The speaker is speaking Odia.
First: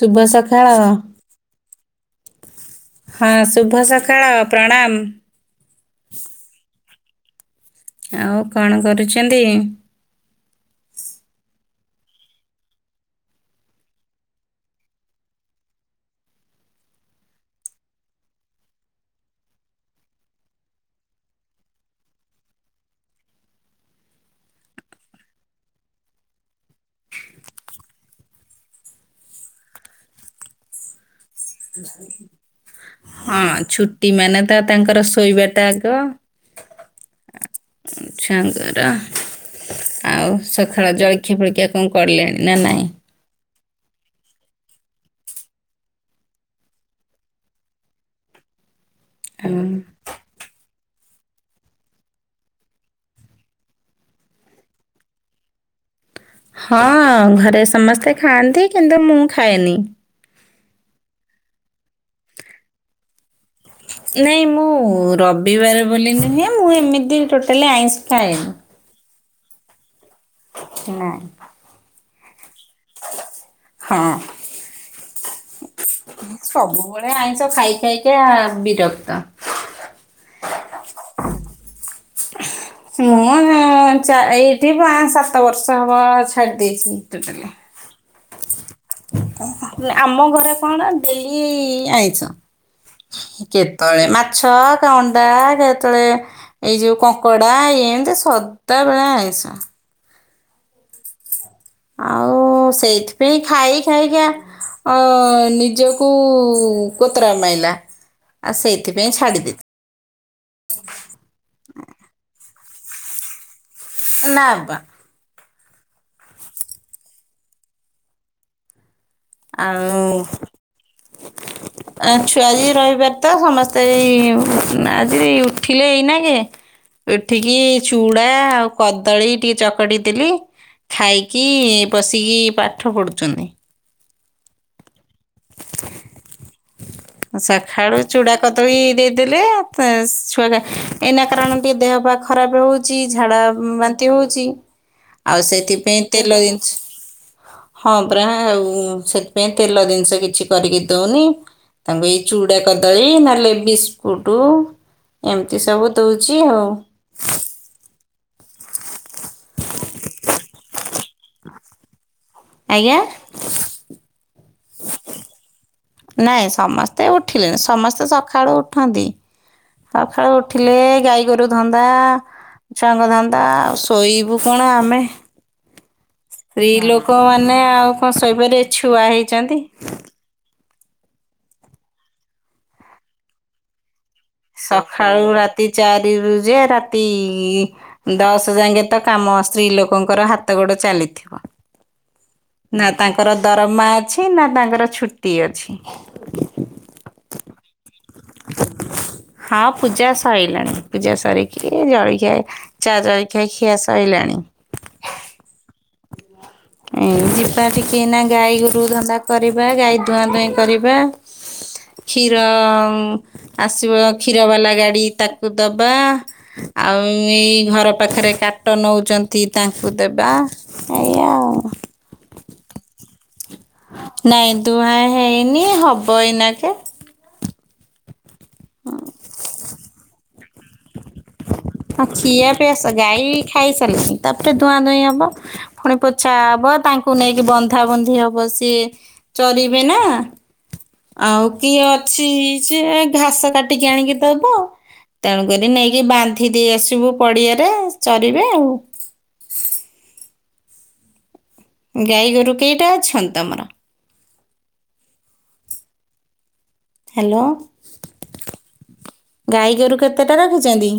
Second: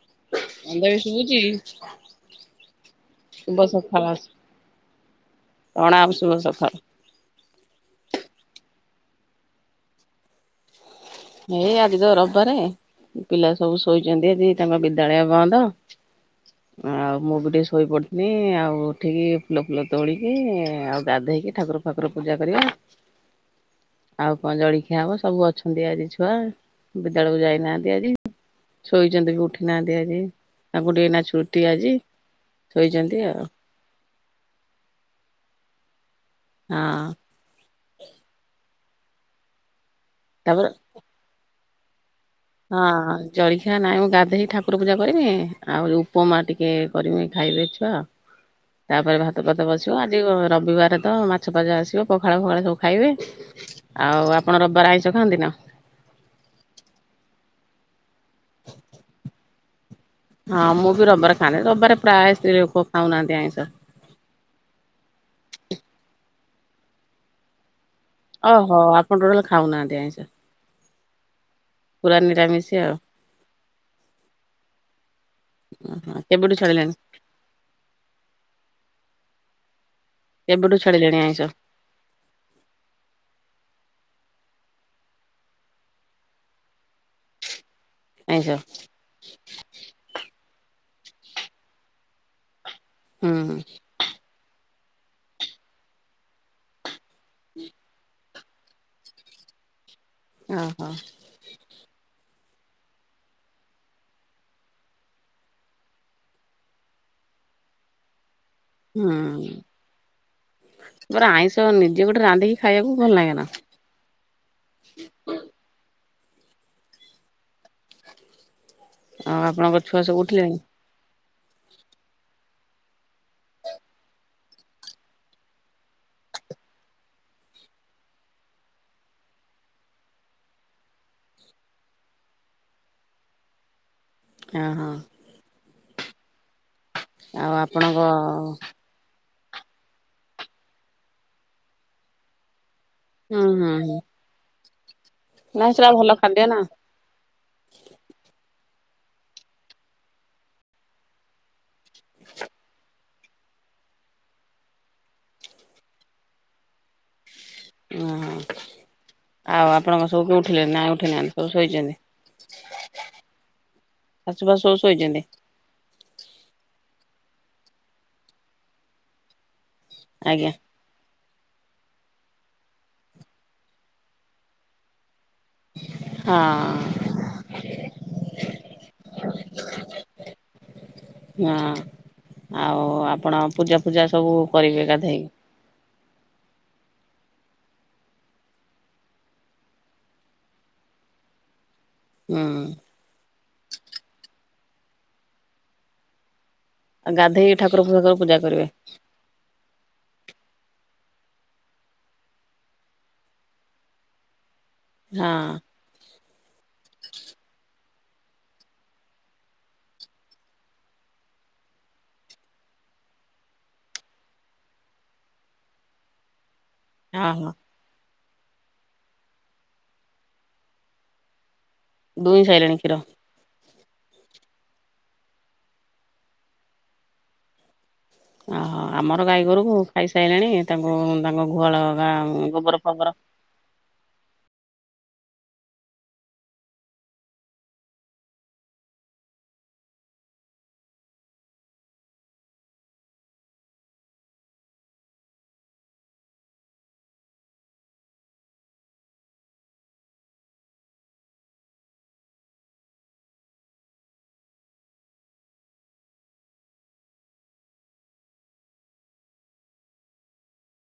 ଶୁଭସକାଳ। କି। ହଁ ଶୁଭ ସକାଳ ପ୍ରଣାମ୍। ପ୍ରଣାମ ଶୁଭ ସକାଳ। ଆଉ କଣ କରୁଛନ୍ତି? ଏଇ ଆଜି ତ ରବିବାରେ ପିଲା ସବୁ ଶୋଇଛନ୍ତି ଆଜି ତାଙ୍କ ବିଦ୍ୟାଳୟ ବନ୍ଦ। ଆଉ ମୁଁ ବି ଟିକେ ଶୋଇପଡ଼ିିଥିନି। ଆଉ ଉଠିକି ଫୁଲ ଫୁଲ ତୋଳିକି ଆଉ ଗାଧୋଇକି ଠାକୁର ଠାକୁର ପୂଜା କରିଆ। ଆଉ କଣ ଜଳିଖିଆ ହବ ସବୁ ଅଛନ୍ତି ଆଜି ଛୁ ଛୁଆ ବିଦ୍ୟାଳୟକୁ ଯାଇନାହାନ୍ତି ଆଜି। ଶୋଇଛନ୍ତି ବି ଉଠି ନାହାନ୍ତି ଆଜି ତାଙ୍କୁ ଟିକେ ଏନା ଛୁଟି ଆଜି। ଶୋଇଛନ୍ତି ହଁ ଆଉ ଛୁଟି ମାନେ ତ ତାଙ୍କର ଶୋଇବାଟା ଆଗ। ହଁ। ଛୁଆଙ୍କର ଆଉ ତାପରେ ସକାଳ ଜଳିଖିଆ ଫଳିଖିଆ କଣ କରିଲେଣି ନା ନାଇଁ? ଜଳିଖିଆ ନାଇଁ ମୁଁ ଗାଧେଇ ଠାକୁର ପୂଜା କରିମି ଆଉ ଉପମା ଟିକେ କରିମି ଖାଇବେ ଛୁଆ। ତାପରେ ଭାତ ଫାତ ବସିବ ଆଜି ରବିବାର ତ ମା ଛ ଆସିବ ପଖାଳ ପଖାଳ ସବୁ ଖାଇବେ। ଆଉ ଆପଣ ରବିବାରେ ଆଇଁଷ ଖାଆନ୍ତି ନା? ହଁ ଘରେ ସମସ୍ତେ ଖାଆନ୍ତି କିନ୍ତୁ ମୁଁ ଖାଏନି। ହଁ ମୁଁ ବି ରବିବାରେ ଖାଉନି। ରବିବାରେ ପ୍ରାଏ ସ୍ତ୍ରୀ ଲୋକ ଖାଉନାଆନ୍ତି ଆଇଁଷ। ନାଇଁ ମୁଁ ରବିବାରେ ବୋଲି ନୁହେଁ ମୁଁ ଏମିତି ଟୋଟାଲି ଆଇଁସ। ଓହୋ ଆପଣ ଟୋଟାଲ ଖାଉ ନାହାନ୍ତି ଆଇଁଷ। ନା। ପୁରା ନିରାମିସି ଆଉ। ହଁ। ହଁ କେବେଠୁ ଛାଡିଲେଣି? ସବୁବେଳେ ଆଇଁଷ ଖାଇ ଖାଇକା ବିରକ୍ତ। କେବେଠୁ ଛାଡିଲେଣି ଆଇଁଷ? ମୁଁ ଉ ଏଇଠି ପା ସାତ ବର୍ଷ ହବ ଛାଡି ଦେଇଛି ଟୋଟାଲି। ଆଇଁଶ। ଆମ ଘରେ କଣ ଡେଲି ଆଇଁସ। ହୁଁ କେତେଅଳେ ମାଛ ଅଣ୍ଡା କେତେଳେ ଏଇ ଯୋଉ କ କଡ଼ା ଏଇମିତି ସଦାବେଳେ ଆଇଁସ। ଓ ହୋ। ଆଉ ସେଇଥିପାଇଁ ଖାଇ ଖାଇକି ଅ ନିଜକୁ କୋତରା ମାଇଲା। ଆଉ ସେଇଥିପାଇଁ ହୁଁ ଛାଡିଦେଲି ତୋର ଆଇଁଷ ନିଜେ ଗୋଟେ ରାନ୍ଧିକି ଖାଇବାକୁ ଭଲ ଲାଗେନ? ନାଁବା। ଆଉ ଆପଣଙ୍କ ଛୁଆ ଆଉ ସବୁ ଉଠିଲେଣି? ଆ ଛୁଆ ଆଜି ରହିବାର ତ ସମସ୍ତେ ଏଇ ଆଜି ଉଠିଲେ ଏଇନା କେ ଉଠିକି ଚୁଡ଼ା ଆଉ କଦଳୀ ଟିକେ ଚକଟି ଦେଲି। ଖାଇକି ବସିକି ପାଠ ପଢ଼ୁଛନ୍ତି। ହଁ ହଁ। ଆଉ ସଖାଳୁ ଆପଣଙ୍କ ଚୁଡା କଦଳୀ ଦେଇ ଦେଲେ ଛୁଆ ଏଇନା କାରଣ ଟିକେ ଦେହ ପା ଖରାପ ହେଉ ଚି ଝାଡା ହୁଁ ହୁଁ ହୁଁ ବାନ୍ତି ହଉଛି ଆଉ ନାଇଁ ସେଟା ସେଥିପାଇଁ ଭଲ ତେଲ ଖାଦ୍ୟ ନା ଜିନିଷ୍ ହଁ ପ୍ରା ଆଉ ସେଥିପାଇଁ ତେଲ ଜିନିଷ କିଛି କରିକି ଦଉନି। ତାଙ୍କୁ ଏଇ ଚୁଡା କଦଳୀ ଏଇ ନଲେ ବିସ୍କୁଟୁ, ଏମିତି ସବୁ ଦଉଛି ଆଉ। ଓହୋ! ଆଉ ଆପଣଙ୍କ ସବୁ କେ ଉଠିଲେଣି ନା, ଉଠି ଉଠି ନାହାଁନ୍ତି, ସବୁ ଶୋଇଛନ୍ତି? ଆଗ୍ୟା। ଶାଶୁ ଫାଶୁ ସବୁ ଶୋଇଛନ୍ତି ନାଇଁ, ସମସ୍ତେ ଉଠିଲେଣି। ସମସ୍ତେ ସକାଳୁ ଉଠନ୍ତି। ସଖାଳୁ ଆଜ୍ଞା ଉଠିଲେ, ଗାଈ ଗୋରୁ ଧନ୍ଦା, ସାଙ୍ଗ ଧନ୍ଦା, ଆଉ ଶୋଇବୁ କଣ ଆମେ? ସ୍ତ୍ରୀ ହଁ ଲୋକ ମାନେ ଆଉ କଣ, ଶୋଇବାରେ ଛୁଆ ହେଇଛନ୍ତି? ହଁ, ଆଉ ଆପଣ ପୂଜା ଫୂଜା ସବୁ କରିବେ ଗାଧେଇକି ସକାଳୁ ରାତି ଚାରି ରୁ ଯେ ରାତି-ଇ ଦଶ ଯାଙ୍କେ ତ କାମ ସ୍ତ୍ରୀ ଲୋକଙ୍କର ହାତ ଗୋଡ ଚାଲିଥିବ। ହୁଁ। ନା ତାଙ୍କର ଦରମା ଅଛି ନା, ତାଙ୍କର ଛୁଟି ଅଛି। ଆଉ, ଗାଧେଇି ଠାକୁର ଙ୍କର ପୂଜା କରିବେ। ହଁ, ପୂଜା ସଇଲାଣି। ପୂଜା ସରିକି ଜଳଖିଆ ଚା' ଜଳଖିଆ ଖିଆ ସାଇଲାଣି। ହଁ। [inaudible] ଏ ଯିବା ଟିକି ଏଇନା ଗାଈ ଗୋରୁ ଧନ୍ଦା କରିବା, ଗାଈ ଧୂଆଁ ଧୂଇଁ କରିବା। କ୍ଷୀରଂ ଆସିବ କ୍ଷୀର ବାଲା ଗାଡି ତାକୁ ଦବା ଆଉଁ ଓହୋ ଏଇ ଘର ପାଖରେ କାଟ୍ ଟ ନଉଛନ୍ତି ତାଙ୍କୁ ଦେବା। ଦୁଇଁ ସାଇଲାଣି କ୍ଷୀର। ନାଇଁ, ଦୁହାଁ ହେଇନି, ହବ ଏଇନା କେ। ଓହୋ! ଆମର ଗାଈଗୋରୁକୁ ଖାଇସାଇଲେଣି ତାଙ୍କୁ ତାଙ୍କ ଗୁହାଳ ଗା ଗୋବର ଫୋବର ଖାଇ ସାରିଲିନ ତା'ପରେ ଧୂଆଁ ଧୁଇଁ ହବ। ଫୁଣି ପୋଛା ହବ। ତାଙ୍କୁ ନେଇକି ବନ୍ଧା ବନ୍ଧି ହବ ସିଏ ଚରିବେ ନା। ଆଉ କିଏ ଅଛି, ଯେ ଘାସ କାଟିକି ଆଣିକି ଦବ। ତେଣୁକରି ନେଇକି ବାନ୍ଧି ଦେଇ ଆସିବୁ ପଡ଼ିଆରେ। ଚରିବେ ଆଉ। ଗାଈ ଗୋରୁ କେଇଟା ଅଛନ୍ ତମର? ହ୍ୟାଲୋ ଗାଈଗୋରୁ କେତେଟା ରଖିଛନ୍ତି?